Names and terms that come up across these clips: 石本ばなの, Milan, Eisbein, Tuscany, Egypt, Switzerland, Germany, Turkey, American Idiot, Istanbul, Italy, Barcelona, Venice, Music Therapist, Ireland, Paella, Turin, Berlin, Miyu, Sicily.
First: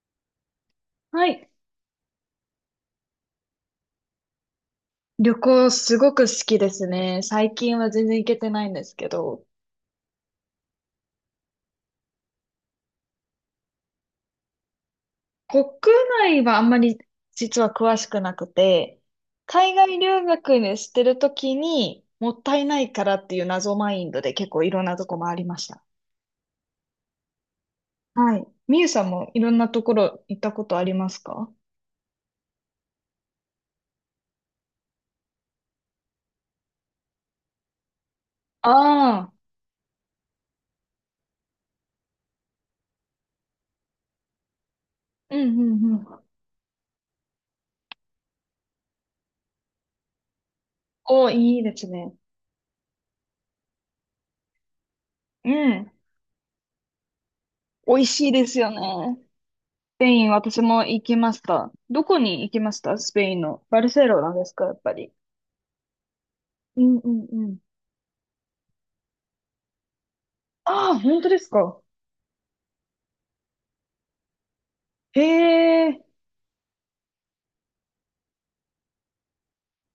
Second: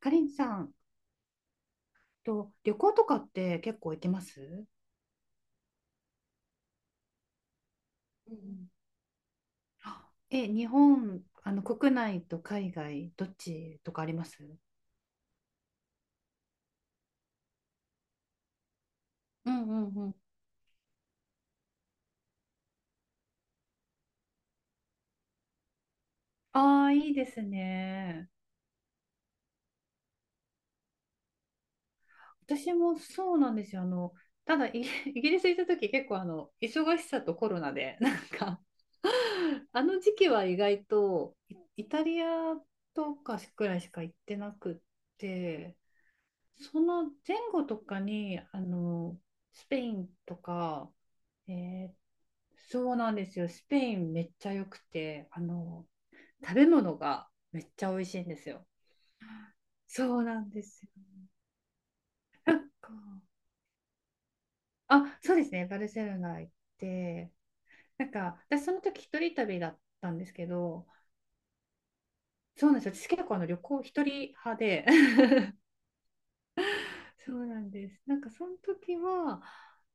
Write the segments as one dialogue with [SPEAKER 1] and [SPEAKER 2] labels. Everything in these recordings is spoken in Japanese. [SPEAKER 1] かりんさん
[SPEAKER 2] はい。
[SPEAKER 1] と旅行とかって結構行けます？
[SPEAKER 2] 旅行すごく好きですね。最近は全然行
[SPEAKER 1] う
[SPEAKER 2] けてない
[SPEAKER 1] ん。
[SPEAKER 2] んですけど、
[SPEAKER 1] 日本、国内と海外、どっちとかあります？
[SPEAKER 2] 国内はあんまり実は詳しくなくて、
[SPEAKER 1] うんう
[SPEAKER 2] 海
[SPEAKER 1] ん
[SPEAKER 2] 外
[SPEAKER 1] うん。
[SPEAKER 2] 留学にしてるときにもったいないからっていう謎マインドで結構いろんなとこ回りました。
[SPEAKER 1] ああ、いいですね。
[SPEAKER 2] はい。みゆさんもいろんなところ行ったことありますか？
[SPEAKER 1] 私もそうなんですよ。ただイギリス行った時結構忙しさとコロナで、なんか
[SPEAKER 2] ああ
[SPEAKER 1] あの時期は意外とイタリアとかくらいしか行ってなくっ
[SPEAKER 2] ー、うんう
[SPEAKER 1] て、
[SPEAKER 2] んうん。
[SPEAKER 1] その前後とかに、スペインとか、
[SPEAKER 2] お、
[SPEAKER 1] え
[SPEAKER 2] いいです
[SPEAKER 1] ー
[SPEAKER 2] ね。
[SPEAKER 1] そうなんですよ。スペインめっちゃ良くて、
[SPEAKER 2] うん。
[SPEAKER 1] 食べ物がめっちゃ
[SPEAKER 2] 美
[SPEAKER 1] 美
[SPEAKER 2] 味
[SPEAKER 1] 味しい
[SPEAKER 2] し
[SPEAKER 1] ん
[SPEAKER 2] い
[SPEAKER 1] で
[SPEAKER 2] で
[SPEAKER 1] す
[SPEAKER 2] す
[SPEAKER 1] よ。
[SPEAKER 2] よね。ペ
[SPEAKER 1] そ
[SPEAKER 2] イ
[SPEAKER 1] う
[SPEAKER 2] ン、
[SPEAKER 1] なん
[SPEAKER 2] 私
[SPEAKER 1] です
[SPEAKER 2] も行
[SPEAKER 1] よ。
[SPEAKER 2] きました。どこに行きましたスペイン
[SPEAKER 1] か
[SPEAKER 2] の。バルセロナですか、やっぱり。
[SPEAKER 1] あ、そうですね。バルセロナ行っ
[SPEAKER 2] うんうん
[SPEAKER 1] て、
[SPEAKER 2] うん。
[SPEAKER 1] なんか、私その時一人旅だったんですけど、
[SPEAKER 2] ああ、本当ですか。
[SPEAKER 1] そうなんですよ。私結構旅行一人派で、
[SPEAKER 2] へえ。
[SPEAKER 1] そうなんです。なんかその時は、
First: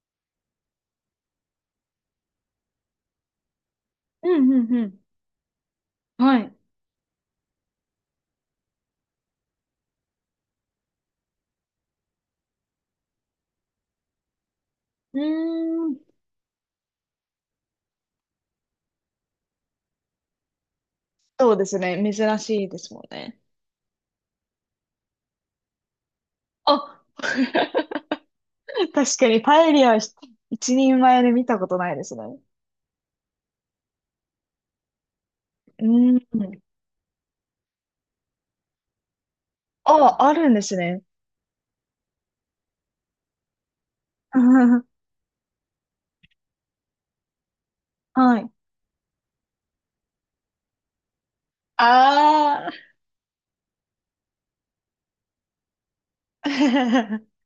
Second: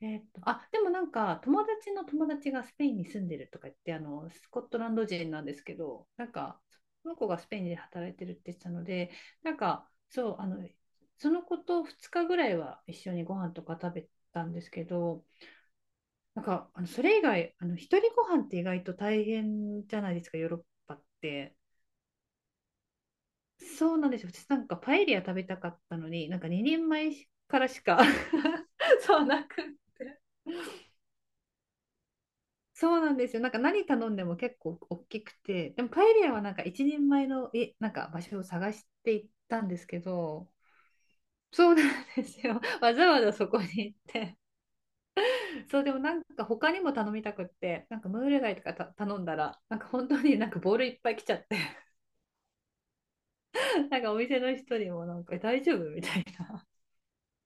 [SPEAKER 1] あ、でもなんか友達の友達がスペインに住んでるとか言って、
[SPEAKER 2] う
[SPEAKER 1] ス
[SPEAKER 2] ん
[SPEAKER 1] コ
[SPEAKER 2] う
[SPEAKER 1] ッ
[SPEAKER 2] ん
[SPEAKER 1] ト
[SPEAKER 2] う
[SPEAKER 1] ラン
[SPEAKER 2] ん。
[SPEAKER 1] ド人なんですけど、なん
[SPEAKER 2] はい。
[SPEAKER 1] かその子がスペインで働いてるって言ってたので、なんかそう、その子と2日ぐらいは一緒にご飯とか食べたんですけ
[SPEAKER 2] う
[SPEAKER 1] ど、
[SPEAKER 2] ーん。
[SPEAKER 1] なんかそれ以外、一人ご飯って意外と大変じゃないですか、ヨーロッパっ
[SPEAKER 2] そう
[SPEAKER 1] て。
[SPEAKER 2] ですね。珍しいですもんね。
[SPEAKER 1] そうなんですよ。私なんかパエリア食べたかったのに、なんか2人
[SPEAKER 2] あ、
[SPEAKER 1] 前からしか
[SPEAKER 2] 確
[SPEAKER 1] そう
[SPEAKER 2] かに
[SPEAKER 1] なく
[SPEAKER 2] パ
[SPEAKER 1] っ
[SPEAKER 2] エリアはひ
[SPEAKER 1] て、
[SPEAKER 2] 一人前で見たことないですね。
[SPEAKER 1] そうなんですよ。なんか何頼んでも結構大きくて、
[SPEAKER 2] う
[SPEAKER 1] でもパエ
[SPEAKER 2] ー
[SPEAKER 1] リアはなん
[SPEAKER 2] ん。
[SPEAKER 1] か1人前の、なんか場所を探していったんですけ
[SPEAKER 2] あ、ある
[SPEAKER 1] ど、
[SPEAKER 2] んですね。
[SPEAKER 1] そうなんですよ。わざわざそこに行って。そう、でもなんか他にも頼みたくって、なんかムー
[SPEAKER 2] は
[SPEAKER 1] ル
[SPEAKER 2] い。
[SPEAKER 1] 貝とか頼んだら、なんか本当になんかボールいっぱい来ちゃって、
[SPEAKER 2] あ
[SPEAKER 1] なんかお店の人にもなんか大丈夫みたいな。
[SPEAKER 2] あ。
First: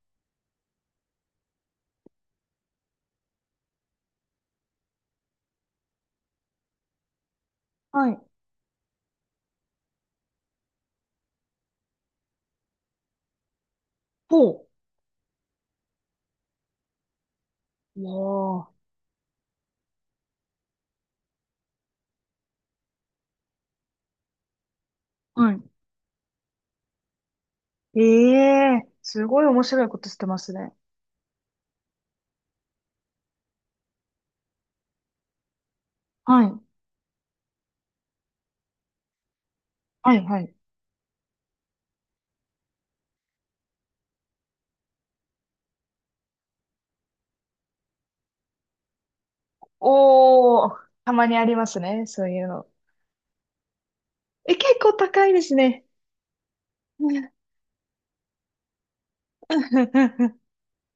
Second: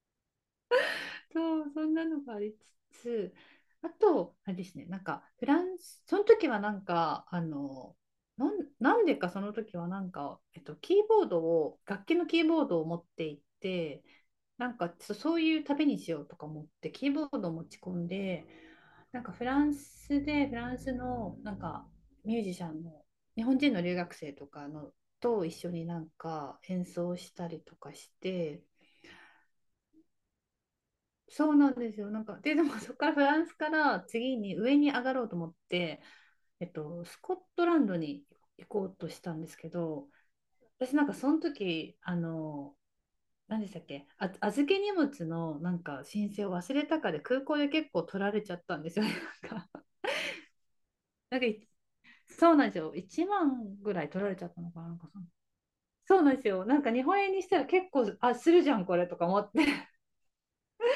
[SPEAKER 1] そう、そんなのがありつつ、あと、あれですね、なんか、フランス、その時はなんか、
[SPEAKER 2] はい。
[SPEAKER 1] なんでかその時はなんか、キーボードを、楽器のキーボードを持っていって、
[SPEAKER 2] ほ
[SPEAKER 1] なんか、そういう旅にしようとか思って、キーボードを持ち込
[SPEAKER 2] う
[SPEAKER 1] んで、
[SPEAKER 2] わ
[SPEAKER 1] なんかフランスで、フランスの、なんか、ミュージシャンの、日本人の留学生とかの、
[SPEAKER 2] あ。
[SPEAKER 1] と
[SPEAKER 2] は
[SPEAKER 1] 一
[SPEAKER 2] い。
[SPEAKER 1] 緒になんか演奏したりとか
[SPEAKER 2] え
[SPEAKER 1] して、
[SPEAKER 2] えすごい面白いことしてますね。
[SPEAKER 1] そうなんですよ。なんか、でもそこからフランスから次に上に上がろうと思って、
[SPEAKER 2] はい。
[SPEAKER 1] スコットランドに行こうとしたんですけど、
[SPEAKER 2] はい、はい。
[SPEAKER 1] 私なんかその時、何でしたっけ、あ、預け荷物のなんか申請を忘れたかで空港で結構取られちゃったんですよね。なんか、
[SPEAKER 2] おー、たまに
[SPEAKER 1] なん
[SPEAKER 2] あ
[SPEAKER 1] か
[SPEAKER 2] りま
[SPEAKER 1] い
[SPEAKER 2] すね、そういう
[SPEAKER 1] そうな
[SPEAKER 2] の。
[SPEAKER 1] んですよ。1万ぐらい取られちゃ
[SPEAKER 2] え、
[SPEAKER 1] ったの
[SPEAKER 2] 結
[SPEAKER 1] かな、
[SPEAKER 2] 構
[SPEAKER 1] なんかそ
[SPEAKER 2] 高
[SPEAKER 1] の、
[SPEAKER 2] いですね。
[SPEAKER 1] そうなんですよ。なんか日本円に したら結構、あ、するじゃん、これとか思って。
[SPEAKER 2] 確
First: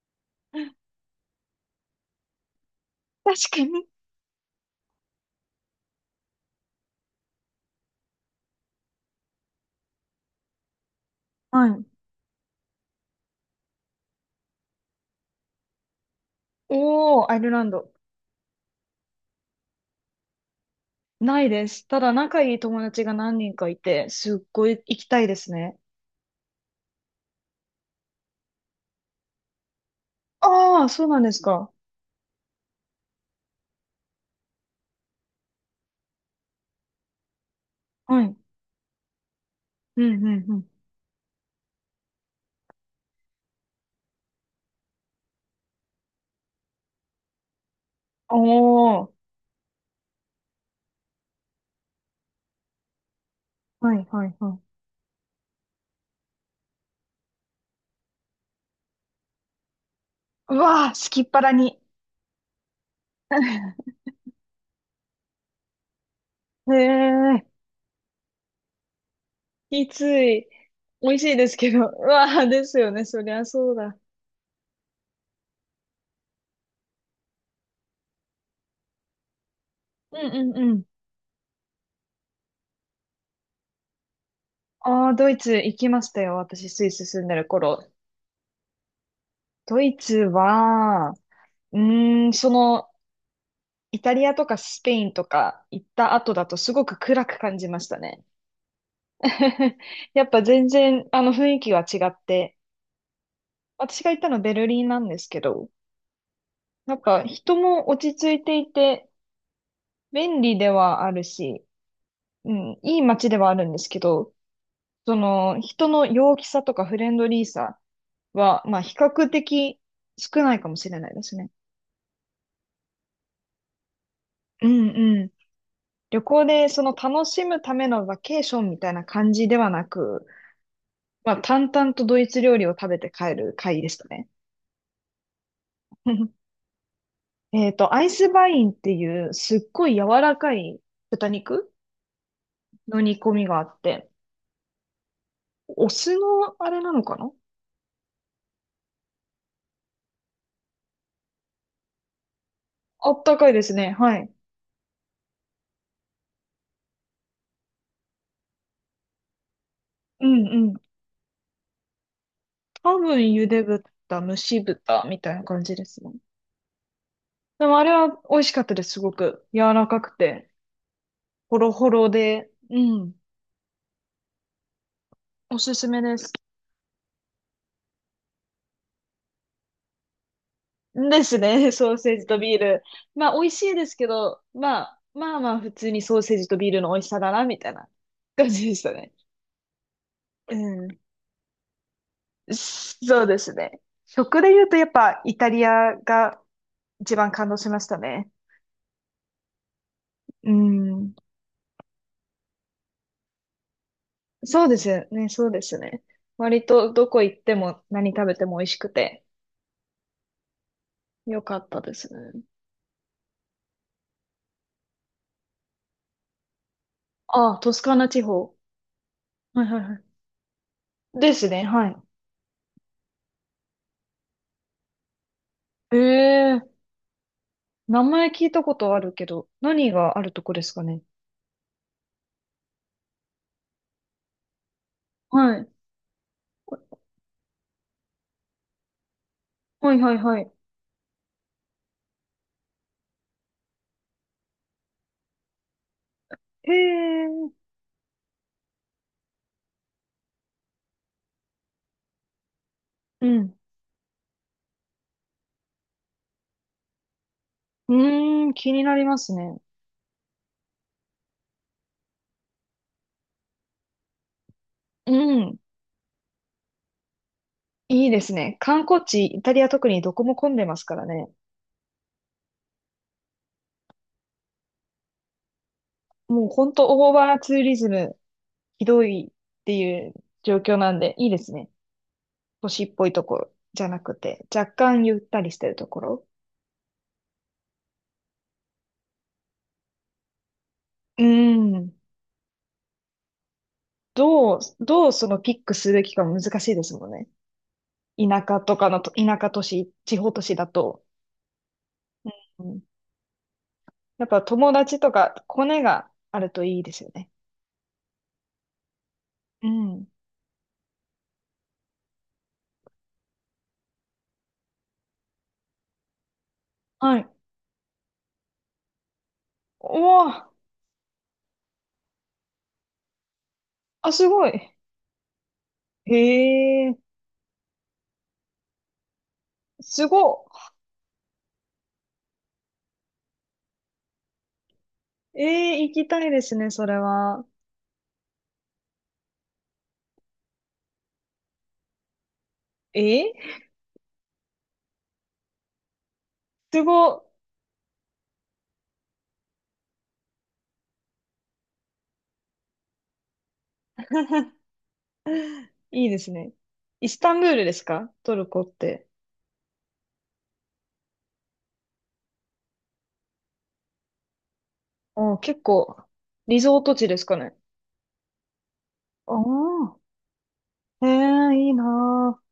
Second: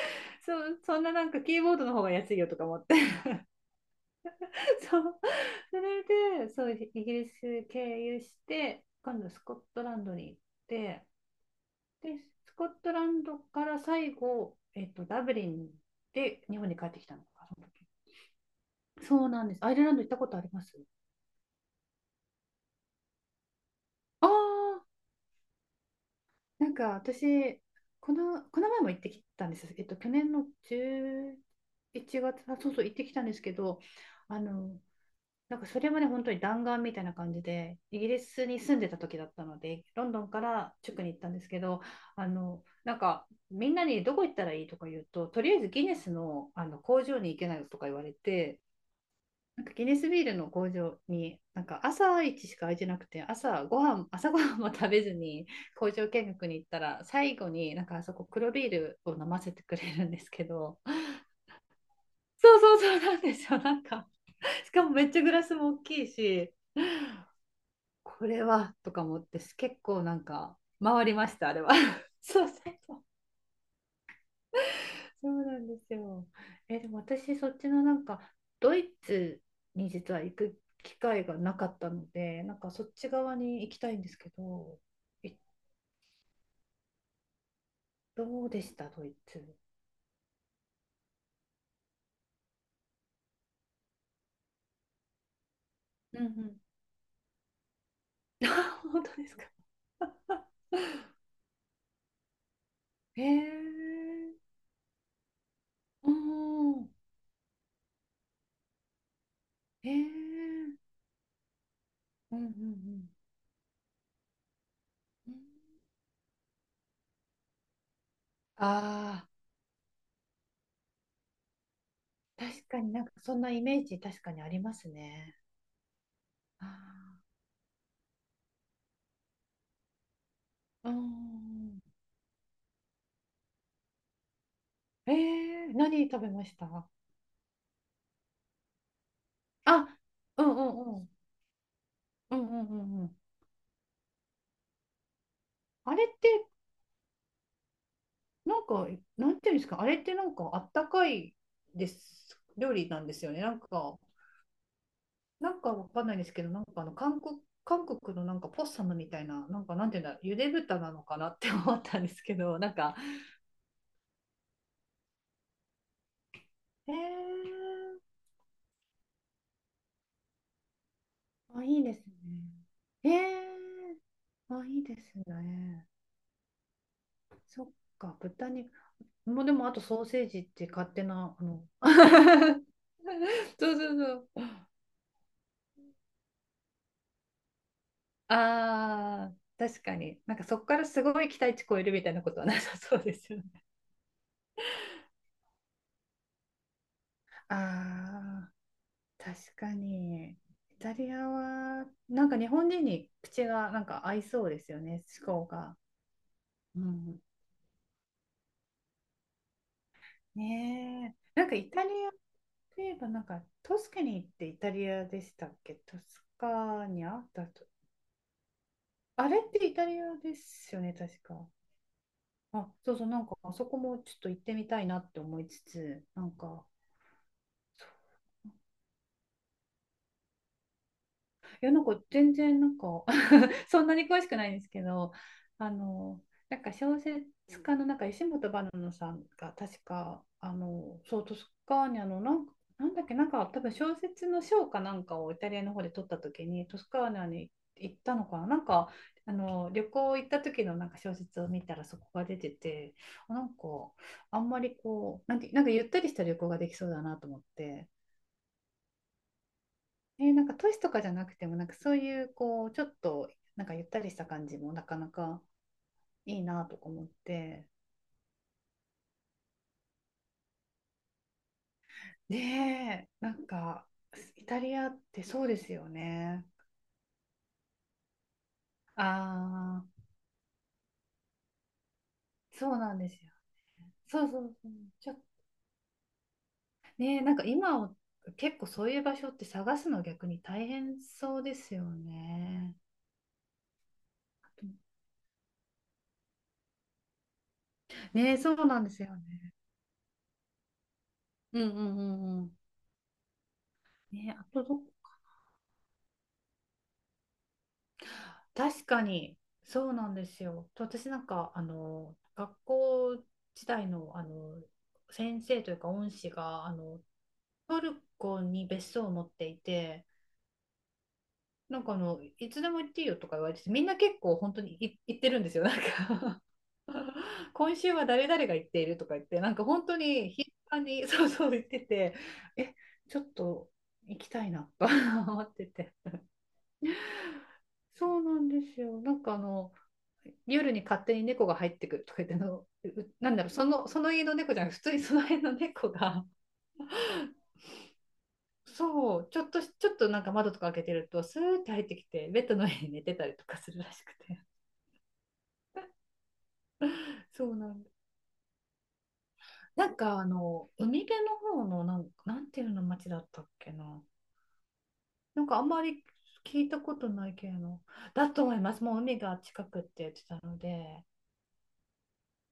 [SPEAKER 1] そう、そんななんかキーボードの方が安いよとか思って。
[SPEAKER 2] かに。
[SPEAKER 1] そう、それで、そう、イギリス経由して、今度スコットランドに、
[SPEAKER 2] はい。
[SPEAKER 1] でスコットランドから最後、ダブリンで日本に帰ってきたの
[SPEAKER 2] おー、アイ
[SPEAKER 1] か、
[SPEAKER 2] ル
[SPEAKER 1] そ
[SPEAKER 2] ラ
[SPEAKER 1] の
[SPEAKER 2] ン
[SPEAKER 1] 時。
[SPEAKER 2] ド。
[SPEAKER 1] そうなんです。アイルランド行ったことあります？
[SPEAKER 2] ないです。ただ仲いい友達が何人かいて、
[SPEAKER 1] あ
[SPEAKER 2] すっごい
[SPEAKER 1] あ
[SPEAKER 2] 行きたいですね。
[SPEAKER 1] ー、なんか私この前も行ってきたんです。去年の
[SPEAKER 2] ああ、そうなんですか。
[SPEAKER 1] 11月、あ、そうそう、行ってきたんですけど、あの、なんかそれもね、本当に弾丸みたいな感じで、イギリ
[SPEAKER 2] はい。
[SPEAKER 1] スに住んでた時だったので、
[SPEAKER 2] う
[SPEAKER 1] ロン
[SPEAKER 2] ん、
[SPEAKER 1] ド
[SPEAKER 2] う
[SPEAKER 1] ンか
[SPEAKER 2] ん、うん。
[SPEAKER 1] らチュクに行ったんですけど、なんか、みんなにどこ行ったらいいとか言うと、とりあえずギネスの、あの工場に行けないとか言われて、
[SPEAKER 2] おー。
[SPEAKER 1] なんかギネスビールの工場に、なんか朝一しか空いてなくて、
[SPEAKER 2] はい、は
[SPEAKER 1] 朝
[SPEAKER 2] い、
[SPEAKER 1] ご
[SPEAKER 2] は
[SPEAKER 1] はん
[SPEAKER 2] い。
[SPEAKER 1] も食べずに工場見学に行ったら、最後になんかあそこ黒ビールを飲ませてくれるんですけ
[SPEAKER 2] う
[SPEAKER 1] ど、
[SPEAKER 2] わー、好きっ腹に。
[SPEAKER 1] そうそうそうなんですよ、なん か、しかもめっちゃグラスも大きいし、
[SPEAKER 2] へえ。
[SPEAKER 1] これはとか思って結
[SPEAKER 2] きつ
[SPEAKER 1] 構なん
[SPEAKER 2] い。
[SPEAKER 1] か回
[SPEAKER 2] 美
[SPEAKER 1] り
[SPEAKER 2] 味
[SPEAKER 1] ま
[SPEAKER 2] しい
[SPEAKER 1] し
[SPEAKER 2] で
[SPEAKER 1] たあ
[SPEAKER 2] す
[SPEAKER 1] れ
[SPEAKER 2] け
[SPEAKER 1] は
[SPEAKER 2] ど。う わ
[SPEAKER 1] そ
[SPEAKER 2] あ、
[SPEAKER 1] うそ
[SPEAKER 2] で
[SPEAKER 1] う、
[SPEAKER 2] すよ
[SPEAKER 1] そ
[SPEAKER 2] ね。
[SPEAKER 1] う
[SPEAKER 2] そりゃそうだ。
[SPEAKER 1] そうなんですよ。でも私そっちのなんかドイツに実
[SPEAKER 2] う
[SPEAKER 1] は
[SPEAKER 2] ん
[SPEAKER 1] 行
[SPEAKER 2] うん
[SPEAKER 1] く
[SPEAKER 2] うん。
[SPEAKER 1] 機会がなかったので、なんかそっち側に行きたいんですけど、
[SPEAKER 2] ああ、ドイ
[SPEAKER 1] え
[SPEAKER 2] ツ行きましたよ。私、スイス住んでる頃。
[SPEAKER 1] どうでしたドイツ？
[SPEAKER 2] ドイツは、うーん、その、イタリアとかスペインとか行った
[SPEAKER 1] うんう
[SPEAKER 2] 後だと
[SPEAKER 1] ん。
[SPEAKER 2] すごく暗く感じましたね。
[SPEAKER 1] あ、本当ですか？
[SPEAKER 2] やっぱ全然、あの、雰囲気は違って。
[SPEAKER 1] へ
[SPEAKER 2] 私が行った
[SPEAKER 1] え
[SPEAKER 2] の
[SPEAKER 1] ー。
[SPEAKER 2] ベルリンなんですけど、
[SPEAKER 1] うん。
[SPEAKER 2] なんか人も落ち着いていて、
[SPEAKER 1] へえ
[SPEAKER 2] 便利で
[SPEAKER 1] ー。
[SPEAKER 2] はあるし、
[SPEAKER 1] うんうんう
[SPEAKER 2] うん、いい
[SPEAKER 1] ん
[SPEAKER 2] 街ではあるんですけど、そ
[SPEAKER 1] う
[SPEAKER 2] の
[SPEAKER 1] ん。
[SPEAKER 2] 人の陽気さとかフレンドリーさは、まあ比
[SPEAKER 1] あ
[SPEAKER 2] 較的少ないかもしれないですね。
[SPEAKER 1] あ、確かになんかそんなイメージ確かにあり
[SPEAKER 2] う
[SPEAKER 1] ま
[SPEAKER 2] ん
[SPEAKER 1] す
[SPEAKER 2] うん。
[SPEAKER 1] ね。
[SPEAKER 2] 旅行
[SPEAKER 1] あ
[SPEAKER 2] でその
[SPEAKER 1] ー。
[SPEAKER 2] 楽しむためのバケーションみたいな感じではなく、
[SPEAKER 1] あー。
[SPEAKER 2] まあ淡々とドイツ料理を食べて帰る会でしたね。
[SPEAKER 1] え何食べま した？
[SPEAKER 2] えっと、アイスバインっていうすっごい
[SPEAKER 1] あ、
[SPEAKER 2] 柔ら
[SPEAKER 1] う
[SPEAKER 2] か
[SPEAKER 1] んう
[SPEAKER 2] い
[SPEAKER 1] んうん。
[SPEAKER 2] 豚肉
[SPEAKER 1] うんうんう
[SPEAKER 2] の
[SPEAKER 1] んうん。
[SPEAKER 2] 煮込みがあって、お
[SPEAKER 1] あれっ
[SPEAKER 2] 酢
[SPEAKER 1] て、
[SPEAKER 2] のあれなのかな。
[SPEAKER 1] なんか、なんていうんですか、あれってなんかあったかいです、料理なん
[SPEAKER 2] あ
[SPEAKER 1] で
[SPEAKER 2] っ
[SPEAKER 1] すよ
[SPEAKER 2] た
[SPEAKER 1] ね。
[SPEAKER 2] か
[SPEAKER 1] な
[SPEAKER 2] い
[SPEAKER 1] ん
[SPEAKER 2] ですね。
[SPEAKER 1] か、
[SPEAKER 2] はい。
[SPEAKER 1] なんかわかんないですけど、なんか韓国のなんかポッサムみたいな、なんかなんていうんだ、
[SPEAKER 2] う
[SPEAKER 1] ゆ
[SPEAKER 2] ん
[SPEAKER 1] で
[SPEAKER 2] うん。
[SPEAKER 1] 豚なのかなって思ったんですけど、なんか、
[SPEAKER 2] 多分茹で豚、蒸し豚みたいな感じですね。
[SPEAKER 1] え
[SPEAKER 2] でもあれ
[SPEAKER 1] ー、
[SPEAKER 2] は美味しかったです、すごく。柔らかくて、ホ
[SPEAKER 1] あ、
[SPEAKER 2] ロ
[SPEAKER 1] いい
[SPEAKER 2] ホ
[SPEAKER 1] です
[SPEAKER 2] ロで、う
[SPEAKER 1] ね。
[SPEAKER 2] ん、
[SPEAKER 1] あ、いいです
[SPEAKER 2] おすす
[SPEAKER 1] ね。
[SPEAKER 2] めです。
[SPEAKER 1] そっか、豚肉。もうでもあとソーセージって勝手
[SPEAKER 2] で
[SPEAKER 1] な、
[SPEAKER 2] すね、ソーセージとビール。まあ、美味し
[SPEAKER 1] そ
[SPEAKER 2] い
[SPEAKER 1] う
[SPEAKER 2] です
[SPEAKER 1] そ
[SPEAKER 2] け
[SPEAKER 1] う
[SPEAKER 2] ど、
[SPEAKER 1] そう。
[SPEAKER 2] まあ、まあまあ、普通にソーセージとビールの美味しさだな、みたいな感じでしたね。
[SPEAKER 1] ああ、確かに。なんか
[SPEAKER 2] う
[SPEAKER 1] そこから
[SPEAKER 2] ん。
[SPEAKER 1] すごい期待値超えるみたいなことはなさそうで
[SPEAKER 2] そう
[SPEAKER 1] す
[SPEAKER 2] で
[SPEAKER 1] よ
[SPEAKER 2] す
[SPEAKER 1] ね。
[SPEAKER 2] ね。食で言うと、やっぱ、イタリアが一番感動しましたね。
[SPEAKER 1] ああ、確かに。
[SPEAKER 2] う
[SPEAKER 1] イタリ
[SPEAKER 2] ん。
[SPEAKER 1] アは、なんか日本人に口がなんか合いそうで
[SPEAKER 2] そう
[SPEAKER 1] す
[SPEAKER 2] で
[SPEAKER 1] よ
[SPEAKER 2] す
[SPEAKER 1] ね、
[SPEAKER 2] よ
[SPEAKER 1] 思
[SPEAKER 2] ね、
[SPEAKER 1] 考
[SPEAKER 2] そうで
[SPEAKER 1] が。
[SPEAKER 2] すね。割
[SPEAKER 1] う
[SPEAKER 2] と、ど
[SPEAKER 1] ん。
[SPEAKER 2] こ行っても何食べても美味しくて、
[SPEAKER 1] ねえ。
[SPEAKER 2] よ
[SPEAKER 1] なんか
[SPEAKER 2] かっ
[SPEAKER 1] イ
[SPEAKER 2] た
[SPEAKER 1] タリ
[SPEAKER 2] で
[SPEAKER 1] ア
[SPEAKER 2] すね。
[SPEAKER 1] といえば、なんかトスカニーってイタリアでしたっけ、トスカーニャだ
[SPEAKER 2] ああ、
[SPEAKER 1] と。
[SPEAKER 2] トスカーナ地方。
[SPEAKER 1] あれっ
[SPEAKER 2] は
[SPEAKER 1] て
[SPEAKER 2] い
[SPEAKER 1] イ
[SPEAKER 2] はい
[SPEAKER 1] タリ
[SPEAKER 2] は
[SPEAKER 1] アですよね、
[SPEAKER 2] い。
[SPEAKER 1] 確
[SPEAKER 2] で
[SPEAKER 1] か。
[SPEAKER 2] すね、はい。
[SPEAKER 1] あ、そうそう、なんかあそこもちょっと行ってみたいなって思いつつ、なん
[SPEAKER 2] え
[SPEAKER 1] か、
[SPEAKER 2] え、
[SPEAKER 1] そ
[SPEAKER 2] 名
[SPEAKER 1] う
[SPEAKER 2] 前聞いたことあるけど、何があるとこですかね。
[SPEAKER 1] いや、なんか全然なんか そんなに詳しくないんですけど、
[SPEAKER 2] はい。
[SPEAKER 1] あの、なんか小説家のなんか石本ばなのさんが確
[SPEAKER 2] はいはい
[SPEAKER 1] か、
[SPEAKER 2] はい。
[SPEAKER 1] そう、トスカーニャのなんか、なんだっけ、なんか多分小説の賞かなんかをイタリアの方で取った時に、
[SPEAKER 2] へ
[SPEAKER 1] トスカーニャ
[SPEAKER 2] え、
[SPEAKER 1] に行ったのかな、なんか、あの旅行行った時のなんか小説を見たらそこが出てて、
[SPEAKER 2] う
[SPEAKER 1] あ、なん
[SPEAKER 2] ん。
[SPEAKER 1] かあんまりこうなんてなんかゆったりした旅行ができそうだなと思って、
[SPEAKER 2] うーん、気になりますね。
[SPEAKER 1] なんか都市とかじゃなくてもなんかそういうこうちょっとなんかゆったりした感じもなかな
[SPEAKER 2] う
[SPEAKER 1] か
[SPEAKER 2] ん。
[SPEAKER 1] いいなとか思って。
[SPEAKER 2] いいですね。観光地、イタリア特にどこも混んでますからね。
[SPEAKER 1] ねえ、なんか、イタリアってそうですよ
[SPEAKER 2] も
[SPEAKER 1] ね。
[SPEAKER 2] うほんとオーバーツーリズム、ひどいって
[SPEAKER 1] あ
[SPEAKER 2] い
[SPEAKER 1] あ、
[SPEAKER 2] う状況なんで、いいですね。都
[SPEAKER 1] そう
[SPEAKER 2] 市
[SPEAKER 1] な
[SPEAKER 2] っ
[SPEAKER 1] ん
[SPEAKER 2] ぽ
[SPEAKER 1] で
[SPEAKER 2] い
[SPEAKER 1] す
[SPEAKER 2] と
[SPEAKER 1] よ
[SPEAKER 2] ころじゃ
[SPEAKER 1] ね。
[SPEAKER 2] なく
[SPEAKER 1] そうそ
[SPEAKER 2] て、
[SPEAKER 1] うそう。
[SPEAKER 2] 若干
[SPEAKER 1] ちょ、
[SPEAKER 2] ゆったりしてるところ。
[SPEAKER 1] ねえ、なんか結構そういう場所って探すの逆に大変
[SPEAKER 2] う
[SPEAKER 1] そうですよ
[SPEAKER 2] ん。
[SPEAKER 1] ね。
[SPEAKER 2] どう、どうそのピックすべきかも難しいですもんね。
[SPEAKER 1] ねえ、
[SPEAKER 2] 田
[SPEAKER 1] そ
[SPEAKER 2] 舎
[SPEAKER 1] う
[SPEAKER 2] と
[SPEAKER 1] なん
[SPEAKER 2] か
[SPEAKER 1] で
[SPEAKER 2] の
[SPEAKER 1] すよ
[SPEAKER 2] と、田舎
[SPEAKER 1] ね。
[SPEAKER 2] 都市、地方都市だと。
[SPEAKER 1] うんうんうんうん。
[SPEAKER 2] うん、やっ
[SPEAKER 1] ねえ、
[SPEAKER 2] ぱ
[SPEAKER 1] あと
[SPEAKER 2] 友
[SPEAKER 1] ど、
[SPEAKER 2] 達とかコネがあるといいですよね。
[SPEAKER 1] 確かに、
[SPEAKER 2] う
[SPEAKER 1] そう
[SPEAKER 2] ん。
[SPEAKER 1] なんですよ。と私なんか、学校時代の、先生というか恩師が、
[SPEAKER 2] はい。
[SPEAKER 1] トルコに別荘を持っていて、
[SPEAKER 2] おー、
[SPEAKER 1] なんかいつでも行っていいよとか言われてみんな
[SPEAKER 2] あ、
[SPEAKER 1] 結
[SPEAKER 2] す
[SPEAKER 1] 構
[SPEAKER 2] ごい。
[SPEAKER 1] 本当に行ってるんですよ。なんか
[SPEAKER 2] へえ、
[SPEAKER 1] 今週は誰々が行っているとか言って、なんか本当
[SPEAKER 2] す
[SPEAKER 1] に頻
[SPEAKER 2] ご
[SPEAKER 1] 繁に そうそう言ってて、え、ちょっと行きたいなと 思
[SPEAKER 2] い。え
[SPEAKER 1] って
[SPEAKER 2] え、行
[SPEAKER 1] て。
[SPEAKER 2] きたいですね、それは。
[SPEAKER 1] そうなんですよ。なんか夜に勝手に猫が入ってくるとか言っての、
[SPEAKER 2] え
[SPEAKER 1] な
[SPEAKER 2] え、
[SPEAKER 1] んだろう、その家の猫じゃなくて、普通にその辺の猫が、
[SPEAKER 2] すごい。
[SPEAKER 1] そう、ちょっとなんか窓とか開けてると、スーッて入ってきて、ベッドの上に 寝てたりとかするらしくて。
[SPEAKER 2] いいですね。イスタ ンブ
[SPEAKER 1] そ
[SPEAKER 2] ー
[SPEAKER 1] う
[SPEAKER 2] ル
[SPEAKER 1] な
[SPEAKER 2] で
[SPEAKER 1] ん
[SPEAKER 2] す
[SPEAKER 1] だ。
[SPEAKER 2] かトルコって。
[SPEAKER 1] なんか海辺の方のなんていうの町だったっけな。
[SPEAKER 2] おー、
[SPEAKER 1] なんか
[SPEAKER 2] 結
[SPEAKER 1] あんま
[SPEAKER 2] 構、
[SPEAKER 1] り
[SPEAKER 2] リ
[SPEAKER 1] 聞い
[SPEAKER 2] ゾ
[SPEAKER 1] た
[SPEAKER 2] ート
[SPEAKER 1] こ
[SPEAKER 2] 地
[SPEAKER 1] と
[SPEAKER 2] です
[SPEAKER 1] ない
[SPEAKER 2] か
[SPEAKER 1] 系
[SPEAKER 2] ね。
[SPEAKER 1] の。だと思います。もう海
[SPEAKER 2] お
[SPEAKER 1] が近くって
[SPEAKER 2] ー、
[SPEAKER 1] 言ってたので。
[SPEAKER 2] へえ、いいなー。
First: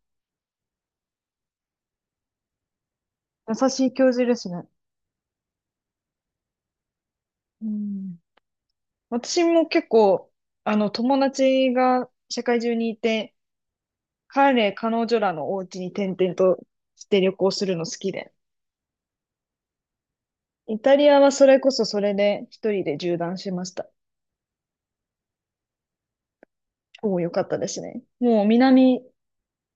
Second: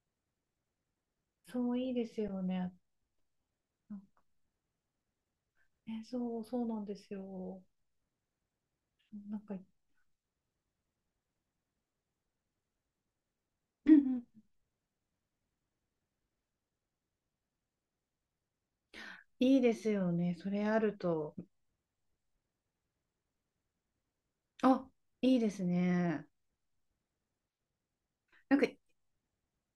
[SPEAKER 1] そう、いいですよね。
[SPEAKER 2] 優しい教授ですね。
[SPEAKER 1] ね、そうなんですよ。
[SPEAKER 2] うん。
[SPEAKER 1] なん
[SPEAKER 2] 私
[SPEAKER 1] か、
[SPEAKER 2] も結構、あの、友達が社会中にいて、
[SPEAKER 1] うんうん、
[SPEAKER 2] 彼、彼女らのお家に転々として旅行するの好きで。
[SPEAKER 1] いいですよね、それ
[SPEAKER 2] イ
[SPEAKER 1] あ
[SPEAKER 2] タ
[SPEAKER 1] る
[SPEAKER 2] リアは
[SPEAKER 1] と。
[SPEAKER 2] それこそそれで一人で縦断しました。
[SPEAKER 1] あ、いいですね。
[SPEAKER 2] おお、よかったですね。もう
[SPEAKER 1] なんか
[SPEAKER 2] 南、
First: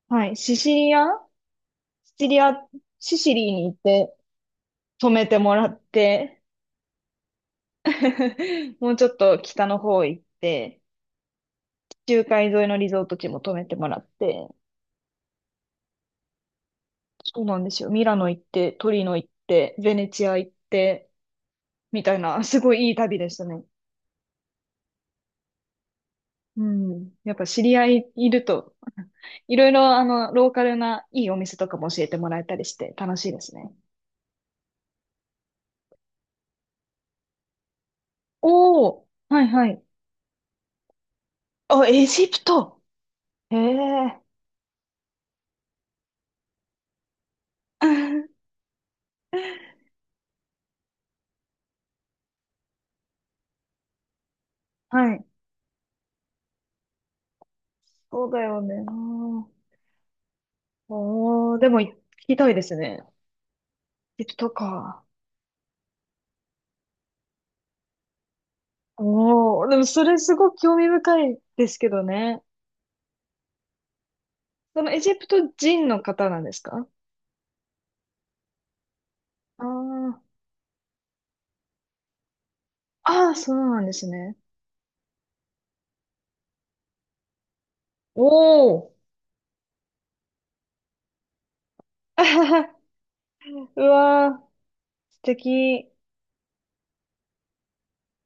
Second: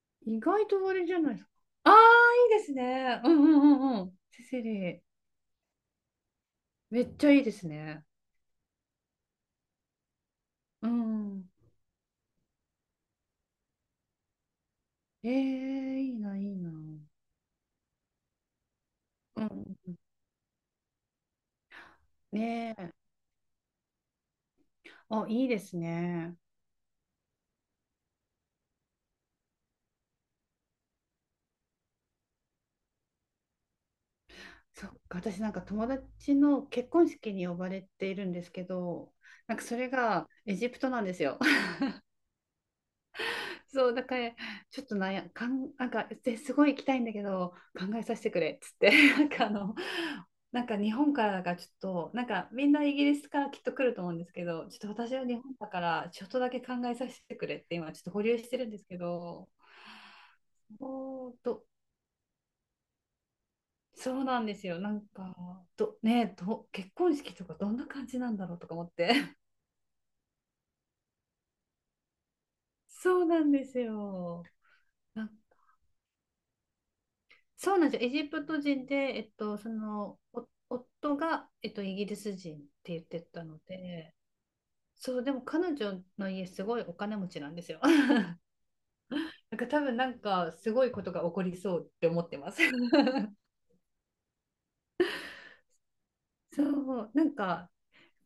[SPEAKER 2] はい、
[SPEAKER 1] 意
[SPEAKER 2] シ
[SPEAKER 1] 外
[SPEAKER 2] シ
[SPEAKER 1] とあ
[SPEAKER 2] リア
[SPEAKER 1] れじゃないですか。あ
[SPEAKER 2] シチリア、
[SPEAKER 1] あ、いいです
[SPEAKER 2] シ
[SPEAKER 1] ね。うん
[SPEAKER 2] シ
[SPEAKER 1] う
[SPEAKER 2] リー
[SPEAKER 1] ん
[SPEAKER 2] に
[SPEAKER 1] う
[SPEAKER 2] 行っ
[SPEAKER 1] んうん。
[SPEAKER 2] て
[SPEAKER 1] セセリ。
[SPEAKER 2] 泊めてもらって、
[SPEAKER 1] めっちゃいいですね。
[SPEAKER 2] もうちょっと北の方行って、
[SPEAKER 1] うん。
[SPEAKER 2] 地中海沿いのリゾート地も泊めてもらって、
[SPEAKER 1] ええ、いいな、いいな。う
[SPEAKER 2] そうなんですよ。ミラノ行って、トリノ行って、ベ
[SPEAKER 1] ん。
[SPEAKER 2] ネチア行って、みたいな、すご
[SPEAKER 1] ね
[SPEAKER 2] いい
[SPEAKER 1] え。
[SPEAKER 2] い旅でしたね。
[SPEAKER 1] あ、いいですね。
[SPEAKER 2] うん。やっぱ知り合いいると、いろいろあの、ローカルないいお店とかも教えてもらえたりして楽しいですね。
[SPEAKER 1] そっか、私なんか友達の結婚式に呼ばれているんですけ
[SPEAKER 2] おお、
[SPEAKER 1] ど、
[SPEAKER 2] はい
[SPEAKER 1] なんか
[SPEAKER 2] は
[SPEAKER 1] そ
[SPEAKER 2] い。
[SPEAKER 1] れがエジプトなんですよ。
[SPEAKER 2] あ、エジプト。へ
[SPEAKER 1] そう、だか
[SPEAKER 2] え。
[SPEAKER 1] ら、ちょっとなんや、かん、なんか、ですごい行きたいんだけど、考えさせてく れっつって なんかあの、なんか日本からがちょっと、なんかみんなイギリスからきっと来ると思うんですけど、ちょっと私
[SPEAKER 2] はい。
[SPEAKER 1] は日本だから、ちょっとだけ考えさせてくれって今、ちょっと保
[SPEAKER 2] そう
[SPEAKER 1] 留
[SPEAKER 2] だ
[SPEAKER 1] して
[SPEAKER 2] よ
[SPEAKER 1] るん
[SPEAKER 2] ね。
[SPEAKER 1] ですけど、おー
[SPEAKER 2] おお、
[SPEAKER 1] と、
[SPEAKER 2] でも聞きたいですね。
[SPEAKER 1] そ
[SPEAKER 2] エ
[SPEAKER 1] う
[SPEAKER 2] ジプ
[SPEAKER 1] なん
[SPEAKER 2] ト
[SPEAKER 1] ですよ、な
[SPEAKER 2] か。
[SPEAKER 1] んか、ど、ね、ど、結婚式とかどんな感じなんだろうとか思って。
[SPEAKER 2] おお、でもそれすごく興味深いですけどね。
[SPEAKER 1] そうなんですよ。
[SPEAKER 2] そのエジ
[SPEAKER 1] な
[SPEAKER 2] プ
[SPEAKER 1] ん
[SPEAKER 2] ト人の方なんですか？
[SPEAKER 1] そうなんですよ。エジプト人で、えっと、
[SPEAKER 2] あー
[SPEAKER 1] お夫が、えっと、イギリス人って言って
[SPEAKER 2] あー、
[SPEAKER 1] た
[SPEAKER 2] そう
[SPEAKER 1] の
[SPEAKER 2] なんです
[SPEAKER 1] で、
[SPEAKER 2] ね。
[SPEAKER 1] そう、でも彼女の家、すごいお金持ちなんですよ。
[SPEAKER 2] おお。
[SPEAKER 1] なんか多分、なんか、すごいことが起こりそうって 思
[SPEAKER 2] あ
[SPEAKER 1] ってま
[SPEAKER 2] は
[SPEAKER 1] す。
[SPEAKER 2] は。 うわー、素敵。
[SPEAKER 1] そう、なんか、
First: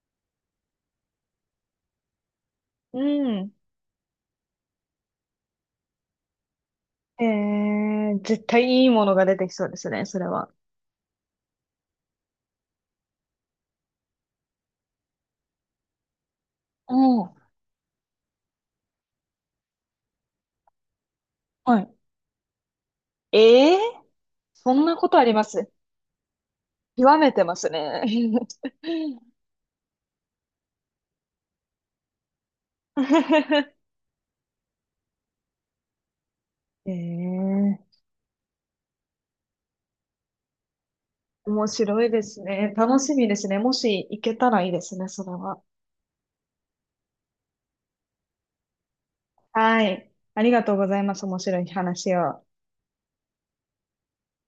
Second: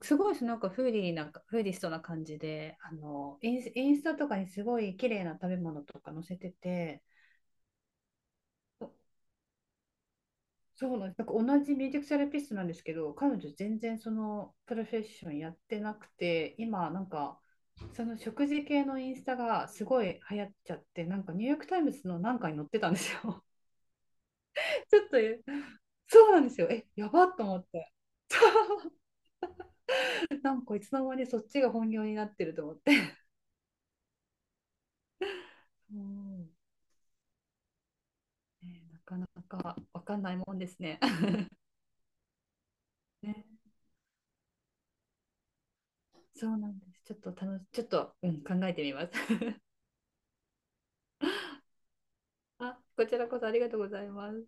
[SPEAKER 1] すごいし、なんか、フーリストな感じで、
[SPEAKER 2] うん。
[SPEAKER 1] インスタとかにすごい綺麗な食べ物とか載せてて、
[SPEAKER 2] えー、絶対いいものが出てきそうですね、それは。
[SPEAKER 1] そうなんです。なんか同じミュージックセラピストなんですけど、彼女全然そのプロフェッションやってなくて、今
[SPEAKER 2] お
[SPEAKER 1] なん
[SPEAKER 2] お。
[SPEAKER 1] かその食事系のインスタがすごい流行っちゃって、なんかニューヨークタ
[SPEAKER 2] は
[SPEAKER 1] イム
[SPEAKER 2] い。
[SPEAKER 1] ズのなんかに載ってたんですよ。
[SPEAKER 2] えー、そん な
[SPEAKER 1] ちょ
[SPEAKER 2] こ
[SPEAKER 1] っと
[SPEAKER 2] とあります？
[SPEAKER 1] そうなんですよ。え、や
[SPEAKER 2] 極
[SPEAKER 1] ば
[SPEAKER 2] め
[SPEAKER 1] っ
[SPEAKER 2] て
[SPEAKER 1] と
[SPEAKER 2] ま
[SPEAKER 1] 思っ
[SPEAKER 2] す
[SPEAKER 1] て。
[SPEAKER 2] ね。
[SPEAKER 1] なんかいつの間にそっちが本業になってると思って。うん、
[SPEAKER 2] ええ、
[SPEAKER 1] ね、なかなかわかんないもんですね。
[SPEAKER 2] 面白いですね。楽しみで
[SPEAKER 1] ね、
[SPEAKER 2] すね。もし行けたらいいですね、それは。
[SPEAKER 1] そうなんです。ちょっと、うん、考えてみます。
[SPEAKER 2] はい。ありがとうございます。面白い話を。
[SPEAKER 1] あ、こちらこそありがとうございます。